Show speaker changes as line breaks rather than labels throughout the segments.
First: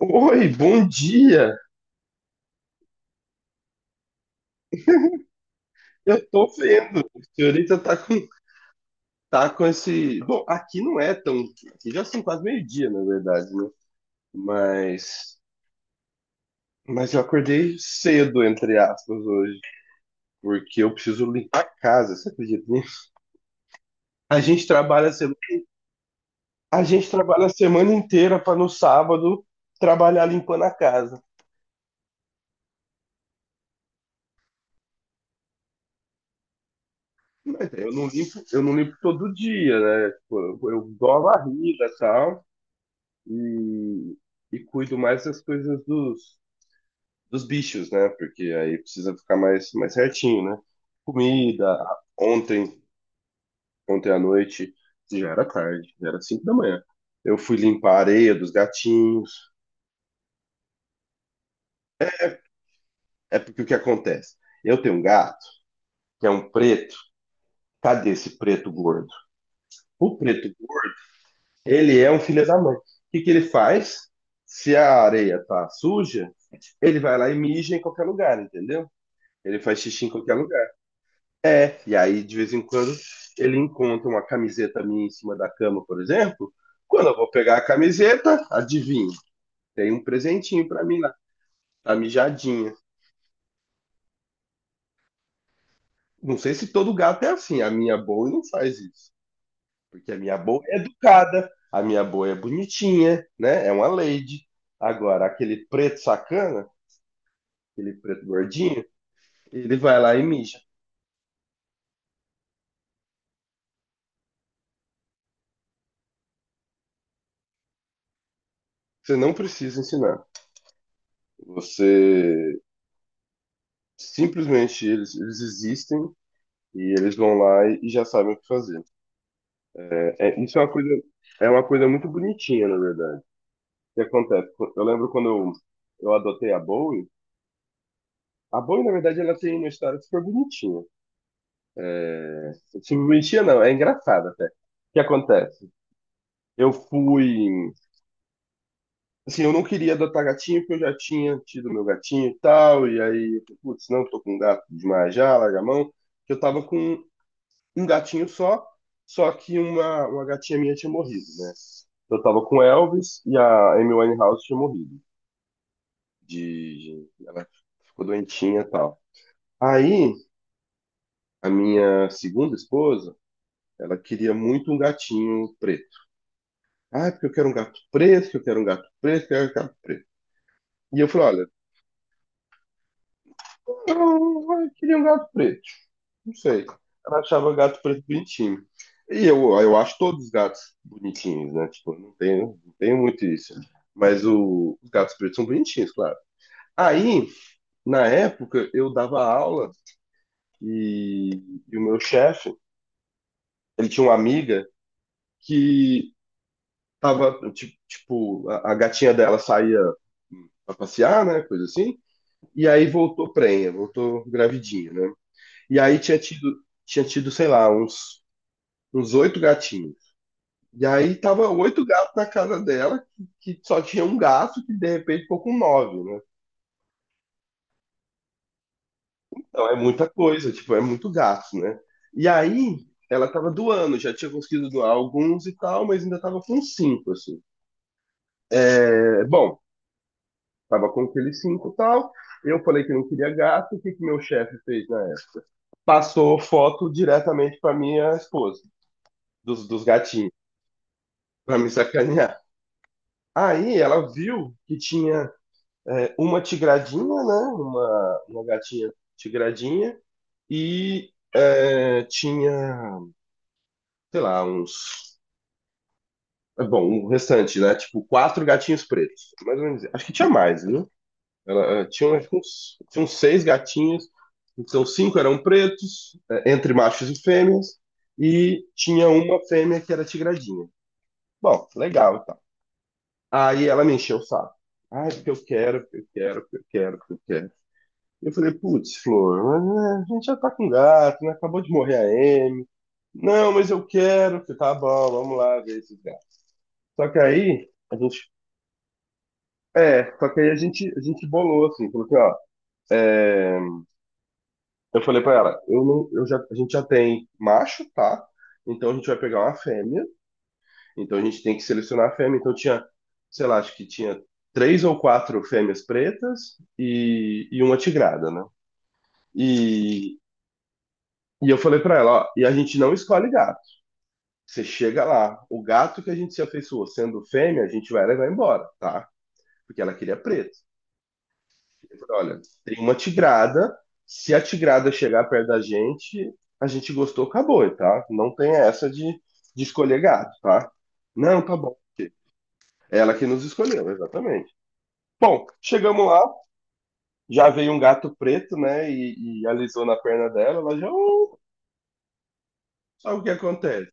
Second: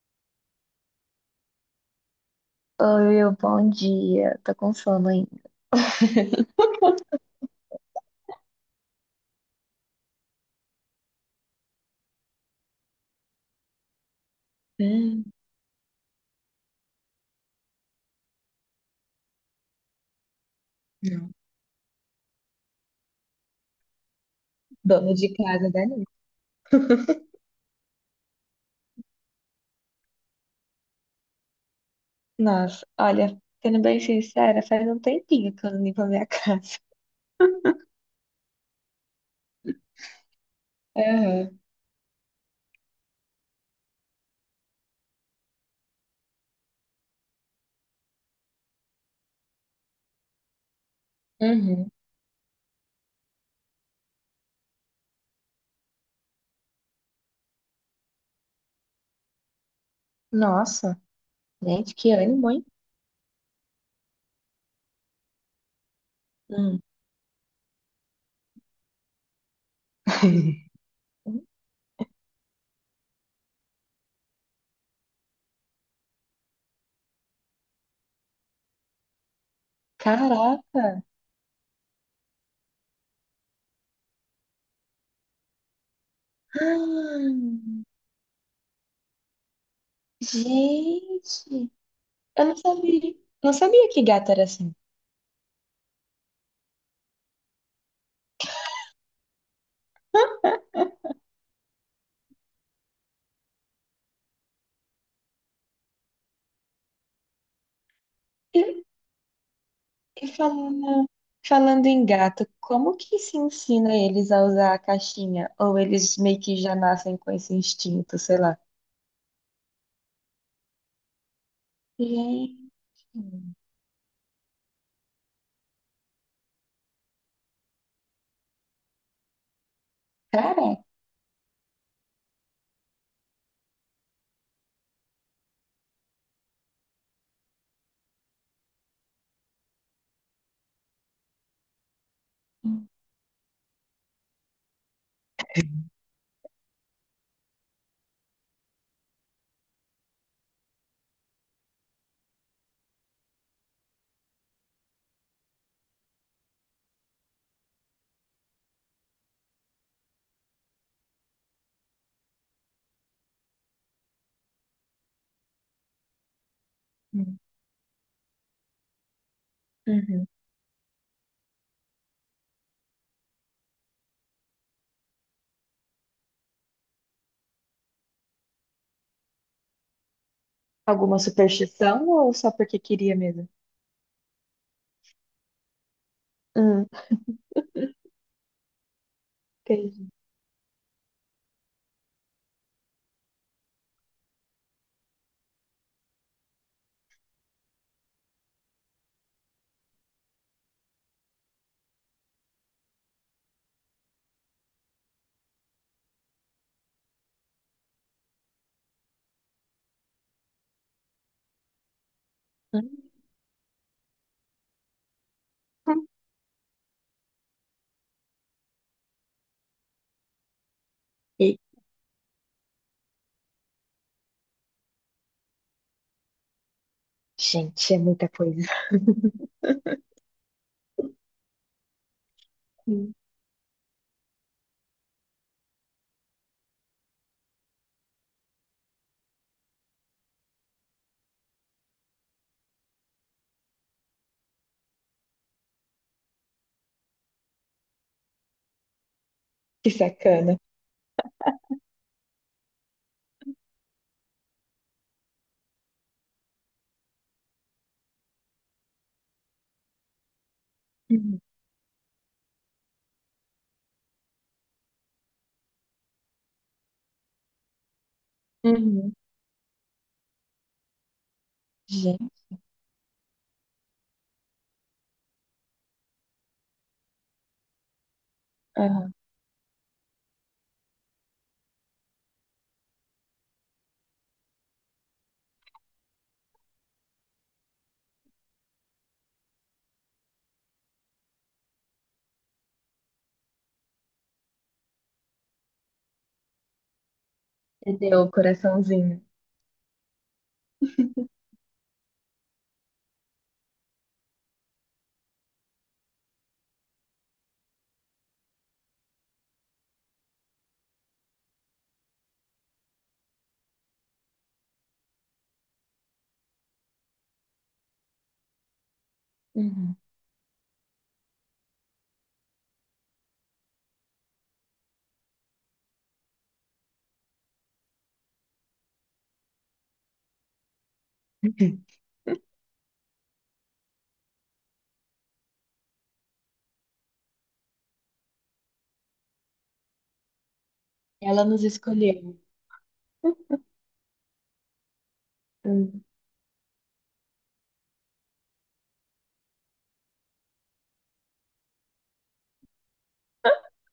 Oi, bom dia.
Oi, bom dia. Tô com sono ainda.
Eu tô vendo. A senhorita tá com esse. Bom, aqui não é tão. Aqui já são quase meio-dia, na verdade, né?
Hum,
Mas. Mas eu acordei cedo, entre aspas, hoje, porque eu preciso
não.
limpar a casa, você acredita nisso? A gente trabalha, a
Dona
se-
de casa da Anitta.
a gente trabalha a semana inteira para no sábado trabalhar limpando a casa.
Nossa, olha, sendo bem sincera, faz um tempinho que eu não limpo a minha casa.
Mas eu não limpo todo dia, né? Tipo, eu dou a
Aham,
varrida e tal, e, e cuido mais das coisas dos bichos, né? Porque aí precisa ficar mais certinho, né? Comida.
uhum.
Ontem, ontem à noite, já era tarde, já era 5 da manhã. Eu fui limpar a areia dos gatinhos.
Nossa, gente, que ânimo, hein?
É porque o que acontece? Eu tenho um gato que é um
Hum.
preto. Cadê esse preto gordo? O preto gordo, ele é um filho da mãe. O que que ele faz? Se a areia tá suja, ele vai lá e mija em qualquer lugar, entendeu? Ele faz xixi em qualquer
Caraca!
lugar. É, e aí, de vez em quando, ele encontra uma camiseta minha em cima da cama, por exemplo. Quando eu vou
Ah,
pegar a camiseta, adivinha, tem um presentinho pra mim lá,
gente,
a
eu não
mijadinha.
sabia. Não sabia que gato era assim.
Não sei se todo gato é assim, a minha boa não faz isso, porque a minha boa é educada, a minha boa é bonitinha, né? É uma lady. Agora, aquele preto sacana, aquele preto gordinho, ele vai lá e
E
mija.
falando em gato, como que se ensina eles a usar a caixinha? Ou eles meio que já nascem com esse instinto, sei lá?
Você não precisa ensinar. Você
Gente,
simplesmente eles existem. E eles vão lá e já sabem o que fazer. É, é- isso é uma
cara.
coisa, É uma coisa muito bonitinha, na verdade. O que acontece? Eu lembro quando eu adotei a Bowie. A Bowie, na verdade, ela tem uma história super bonitinha. É, super bonitinha, não. É engraçada até. O que acontece? Eu fui... Assim, eu não queria adotar gatinho porque eu já tinha tido meu gatinho e tal. E aí, putz, não, tô com um gato demais já, larga a mão. Que eu tava com um gatinho só, só que uma gatinha minha tinha morrido, né? Eu tava com o Elvis e a Amy Winehouse tinha morrido.
Uhum.
Ela ficou doentinha e tal. Aí,
Uhum.
a minha segunda esposa, ela queria muito um gatinho preto. Ah, é porque eu quero um gato preto, que eu quero um gato preto, que eu quero um gato preto. E eu
Alguma
falei, olha,
superstição ou só porque queria mesmo?
eu queria um gato preto. Não sei.
Hum,
Ela achava gato preto bonitinho. E eu acho
entendi.
todos os gatos bonitinhos, né? Tipo, não tenho, não tenho muito isso. Mas os gatos pretos são bonitinhos, claro. Aí, na época, eu dava aula e, e o meu chefe, ele tinha uma amiga que tava, tipo, a gatinha dela saía pra passear, né? Coisa assim. E aí
Uhum.
voltou prenha, voltou gravidinha, né? E aí tinha tido, sei lá, uns, oito gatinhos. E aí tava
E,
oito gatos na casa dela, que só tinha um gato, que de repente ficou com nove, né?
gente, é muita coisa.
Então é muita coisa, tipo, é muito gato, né? E aí
Hum.
ela tava doando, já tinha conseguido doar alguns e tal, mas ainda tava com cinco, assim. É, bom, tava com aqueles cinco e tal. Eu falei que não queria gato, o que que meu chefe fez na época? Passou foto diretamente pra minha esposa, dos
Que
gatinhos,
sacana.
pra me sacanear. Aí ela viu que tinha, uma tigradinha, né? Uma gatinha tigradinha e
Uhum.
é, tinha, sei lá, uns. Bom, o restante, né? Tipo, quatro gatinhos
Uhum.
pretos. Mais ou menos. Acho que tinha mais, viu? Ela, tinha, acho que
Gente,
uns, tinha uns seis gatinhos, então cinco eram pretos, entre machos e fêmeas, e tinha
aham.
uma fêmea que era tigradinha. Bom, legal, tá. Aí ela me encheu o saco. Ai, porque eu quero, porque eu quero, porque eu quero, porque eu quero. Eu falei, putz, Flor, mas, né, a gente já tá com gato, né? Acabou de morrer a Amy. Não, mas eu quero. Eu falei, tá bom, vamos lá ver esses gatos. Só que aí, a
Entendeu
gente.
o coraçãozinho.
É, só que aí a gente bolou, assim, falou assim, ó. é, eu falei pra ela, eu não, eu já, a gente já tem macho, tá? Então a gente vai pegar uma fêmea. Então a gente tem que selecionar a fêmea. Então tinha, sei lá, acho que tinha três ou quatro fêmeas pretas e uma tigrada, né?
Uhum.
E, e eu falei pra ela, ó, e a gente não escolhe gato. Você chega lá, o gato que a gente se afeiçoou sendo fêmea, a gente vai levar embora, tá? Porque ela queria preto. Eu falei, olha, tem uma tigrada, se a tigrada chegar perto da gente, a gente gostou, acabou, tá? Não tem essa de, escolher gato, tá? Não,
Ela
tá
nos
bom.
escolheu.
Ela que nos escolheu, exatamente. Bom, chegamos lá, já veio um gato preto, né? E alisou na perna dela, ela já, "Oh, sabe o que acontece?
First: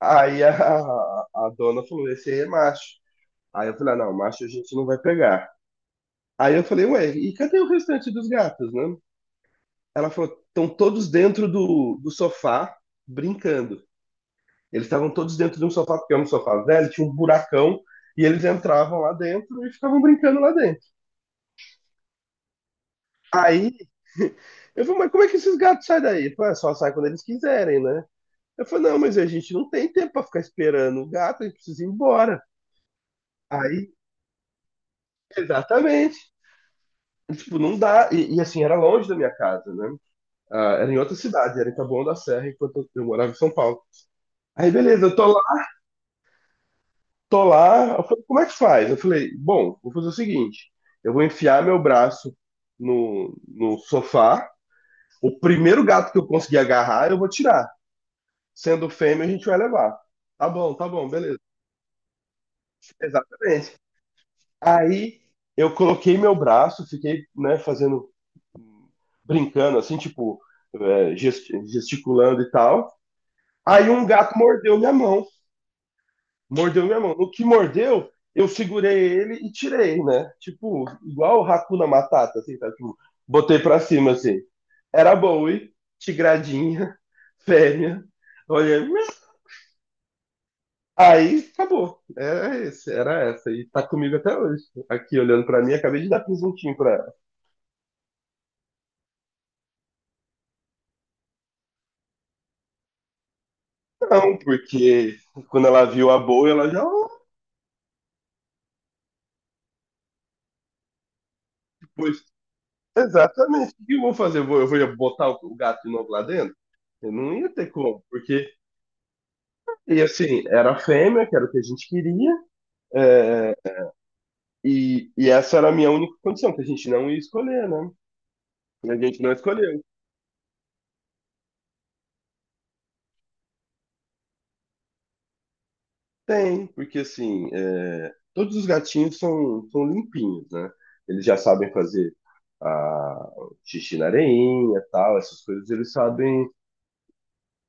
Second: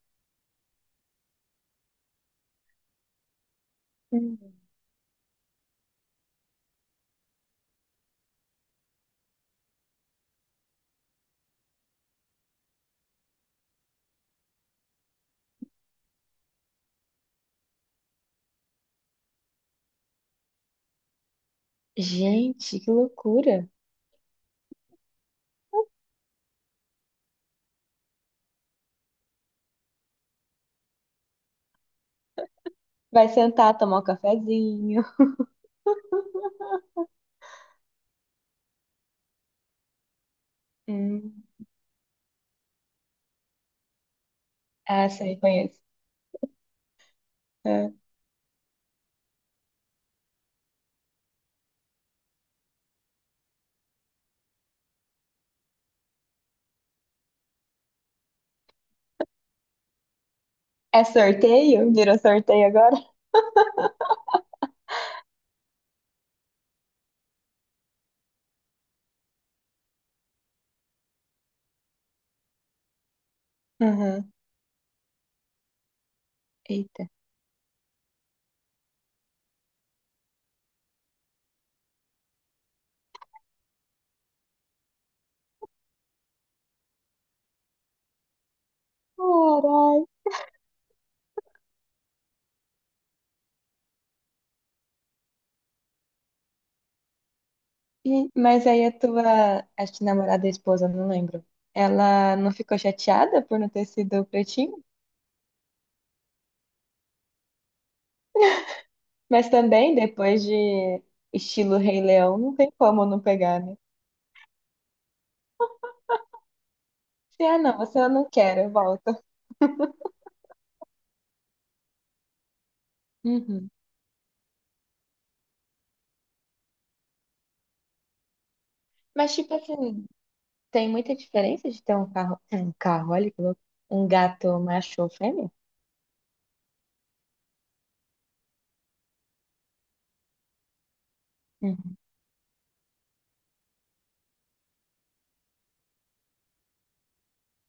Aí a dona falou: esse aí é macho. Aí eu falei, ah, não, macho a
Uhum.
gente não vai pegar. Aí eu falei, ué, e cadê o restante dos gatos, né? Ela falou, estão todos dentro do sofá, brincando. Eles estavam todos dentro de um sofá, porque é um sofá velho, tinha um buracão, e eles entravam lá dentro e ficavam brincando lá dentro.
Gente, que loucura.
Aí eu falei, mas como é que esses gatos saem daí? Ele falou, "É, só sai quando eles quiserem, né? Eu falei, não, mas a gente não tem tempo para ficar esperando o gato, a gente precisa ir embora.
Vai sentar,
Aí,
tomar um cafezinho.
exatamente. Tipo, não dá. Assim, era longe da minha casa, né? Ah, era em outra
Hum.
cidade, era em Taboão da Serra, enquanto eu morava em São Paulo. Aí, beleza,
Ah,
eu tô
sei,
lá,
conheço.
tô
É.
lá. Eu falei, como é que faz? Eu falei, bom, vou fazer o seguinte: eu vou enfiar meu braço no sofá. O primeiro gato que eu conseguir agarrar, eu vou tirar. Sendo fêmea, a gente vai levar. Tá
É
bom, beleza.
sorteio? Virou sorteio agora?
Exatamente. Aí eu coloquei meu braço, fiquei, né, fazendo, brincando, assim, tipo, gesticulando e tal. Aí um
Uhum.
gato mordeu minha mão. Mordeu minha
Eita.
mão. No que mordeu, eu segurei ele e tirei, né? Tipo, igual o Hakuna Matata, assim, tá? Tipo, botei pra cima, assim. Era Bowie, tigradinha, fêmea. Olha,
Caralho.
aí acabou. Era esse, era essa. E tá comigo até hoje. Aqui olhando pra mim, acabei de dar presuntinho pra ela.
E- mas aí a tua, acho que namorada e esposa, não lembro. Ela não ficou chateada por não ter sido
Não,
pretinho?
porque quando ela viu a Bowie, ela já. "Oh,
Mas também, depois de estilo Rei
Pois,
Leão, não tem como não pegar,
exatamente.
né?
O que eu vou fazer? Eu vou botar o gato de novo lá dentro? Eu não
Se,
ia
ah,
ter
não, você
como,
eu não
porque
quero, eu volto.
E assim, era fêmea, que era o que a gente queria, é,
Uhum.
e essa era a minha única condição, que a gente não ia escolher, né? A gente não
Mas, tipo
escolheu.
assim, tem muita diferença de ter um carro, olha que louco, um gato macho ou fêmea?
Tem, porque assim, todos os gatinhos são limpinhos, né? Eles já sabem
Uhum.
fazer a, xixi na areinha, tal, essas coisas, eles sabem.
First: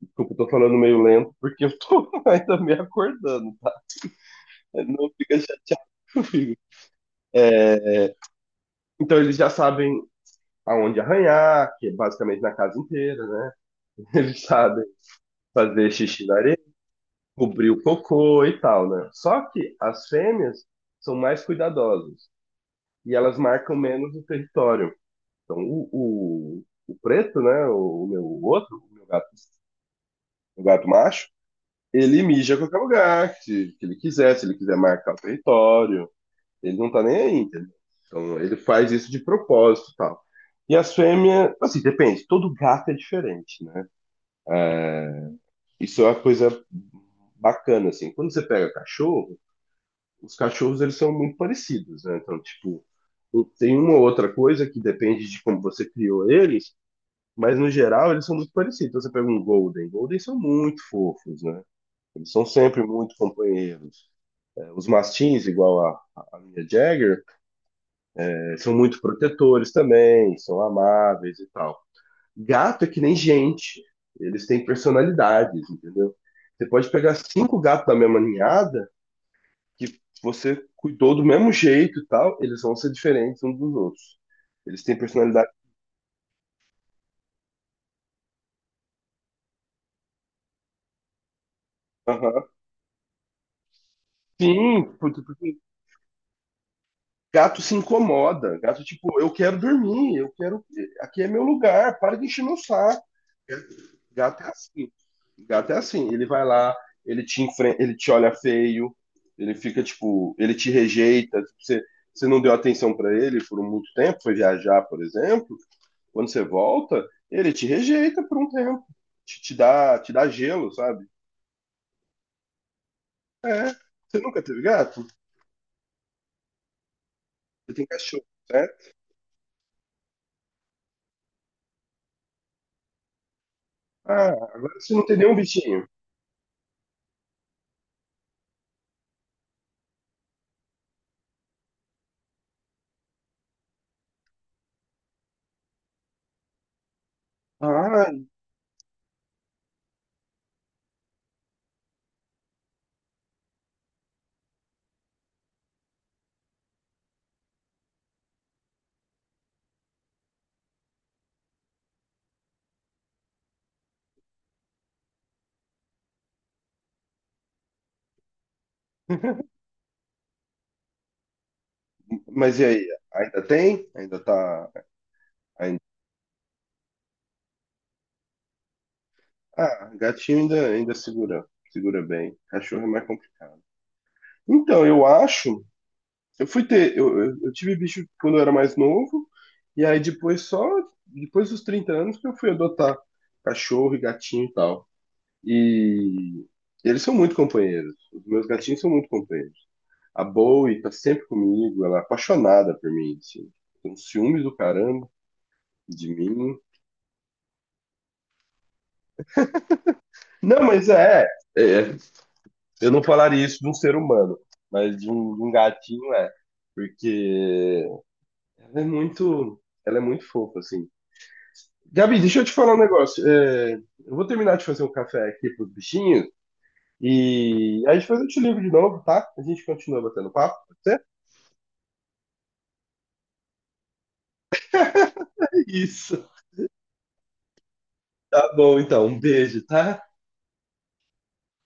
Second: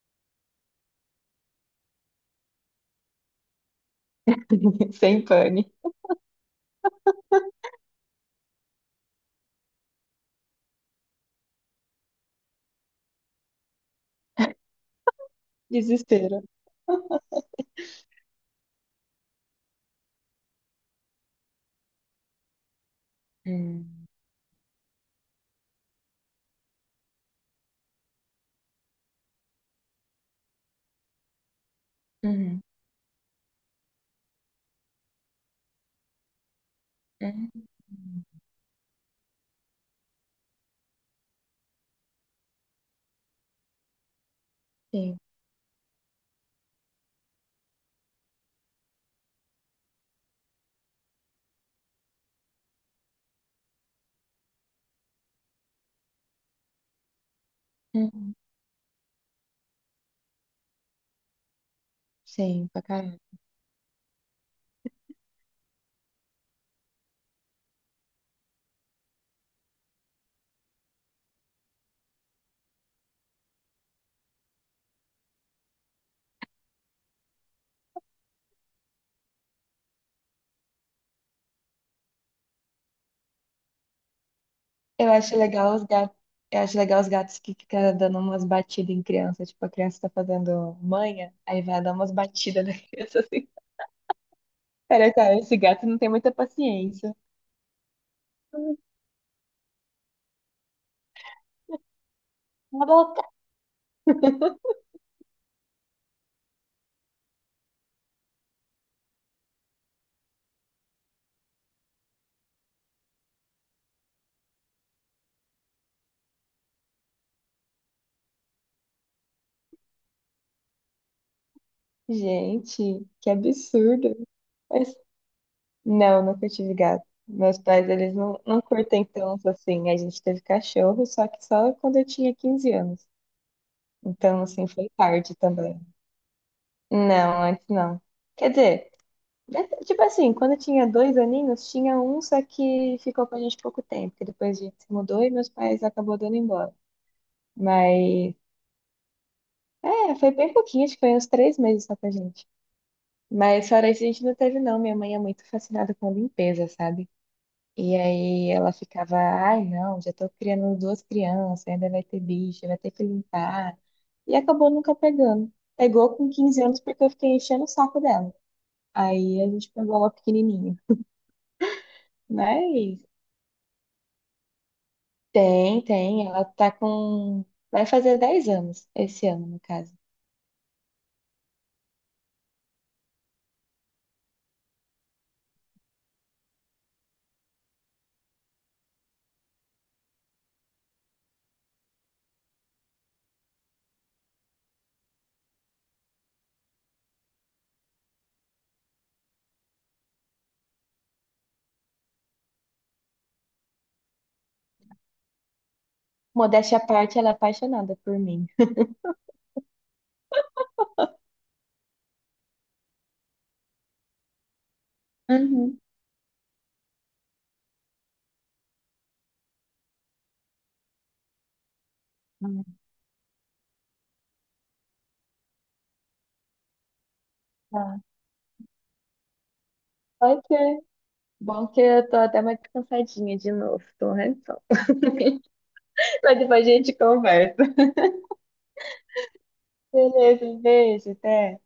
Desculpa, eu tô falando meio lento, porque eu tô ainda me acordando, tá? Não
Sem
fica
pane.
chateado comigo. É, então, eles já sabem aonde arranhar, que é basicamente na casa inteira, né? Eles sabem fazer xixi na
Desespero.
areia, cobrir o cocô e tal, né? Só que as fêmeas são mais cuidadosas e elas marcam
Hum,
menos o território. Então, o preto, né? O meu outro, o meu gato, o gato macho, ele mija a
uhum,
qualquer lugar que ele quiser, se ele quiser marcar o território. Ele não tá nem aí,
uhum,
entendeu? Então, ele faz isso de propósito e tal. E as fêmeas, assim, depende, todo gato é diferente, né? É,
sim,
isso é uma coisa bacana, assim. Quando você pega cachorro, os cachorros eles são muito parecidos, né? Então, tipo, tem uma ou outra coisa que depende de como você criou eles, mas no geral eles
uhum,
são muito parecidos. Então, você pega um Golden, Golden são muito fofos, né? Eles são
sim,
sempre
pra
muito
caralho.
companheiros. É, os mastins, igual a minha Jagger, são muito protetores também, são amáveis e tal. Gato é que nem gente, eles têm personalidades, entendeu? Você pode pegar cinco gatos da mesma ninhada, que você cuidou do mesmo jeito e tal, eles vão ser diferentes uns dos outros. Eles têm
Eu acho
personalidade.
legal os gatos, eu acho legal os gatos que ficam dando umas batidas em criança, tipo, a criança tá fazendo manha, aí vai dar umas
Aham.
batidas na criança assim.
Sim,
Cara,
porque
cara,
porque
esse gato não tem muita paciência.
gato se incomoda. Gato, tipo, eu quero dormir, eu quero. Aqui é meu lugar, para de encher meu
Cala a
saco.
boca.
Gato é assim. Gato é assim. Ele vai lá, ele te enfrenta, ele te olha feio, ele fica tipo, ele te rejeita. Tipo, você não deu atenção para ele por muito tempo, foi viajar, por exemplo. Quando você volta, ele te rejeita por um tempo. Te dá gelo, sabe?
Gente, que
É.
absurdo.
Você nunca teve gato?
Não, nunca tive gato. Meus
Você tem
pais, eles
cachorro,
não
certo?
curtem tanto assim. A gente teve cachorro, só que só quando eu tinha 15 anos.
Ah,
Então, assim,
agora
foi
você não tem nenhum
tarde também.
bichinho.
Não, antes não. Quer dizer, né, tipo assim, quando eu tinha dois aninhos, tinha um só que ficou com a gente pouco tempo, que depois a gente se mudou e meus pais acabou dando embora.
Ah,
Mas, é, foi bem pouquinho, acho que foi uns 3 meses só com a gente. Mas fora isso, a gente não teve, não. Minha mãe é muito fascinada com limpeza, sabe? E aí ela ficava, ai não, já tô criando duas crianças, ainda vai ter bicho, vai ter que limpar. E acabou nunca pegando. Pegou com 15 anos porque eu fiquei enchendo o saco dela. Aí a gente pegou ela pequenininha.
mas e aí?
Mas
Ainda tem? Ainda tá,
tem, tem, ela tá com... Vai fazer 10 anos esse ano, no
Ah,
caso.
gatinho ainda, segura, bem. Cachorro é mais complicado. Então, eu acho. Eu fui ter. Eu tive bicho quando eu era mais novo, e aí depois só. Depois dos 30 anos que eu fui adotar cachorro e gatinho e tal. E eles são muito companheiros. Os meus gatinhos são muito companheiros. A Bowie tá sempre comigo, ela é apaixonada por mim, assim. Tem um ciúmes do caramba de mim.
Modéstia à parte, ela é apaixonada por mim.
Não, mas é, é Eu não falaria isso de um ser humano, mas de um
Uhum.
gatinho é. Porque ela é muito fofa, assim. Gabi, deixa eu te
Hum.
falar um negócio. É, eu vou terminar de fazer um café aqui pros bichinhos e aí
Tá.
depois eu te ligo de novo, tá? A gente continua batendo
Pode
papo.
ser.
Até
Bom que eu tô até mais cansadinha de novo, tô rezando.
isso.
Mas depois a gente conversa.
Tá bom, então. Um beijo, tá?
Beleza, um beijo, até.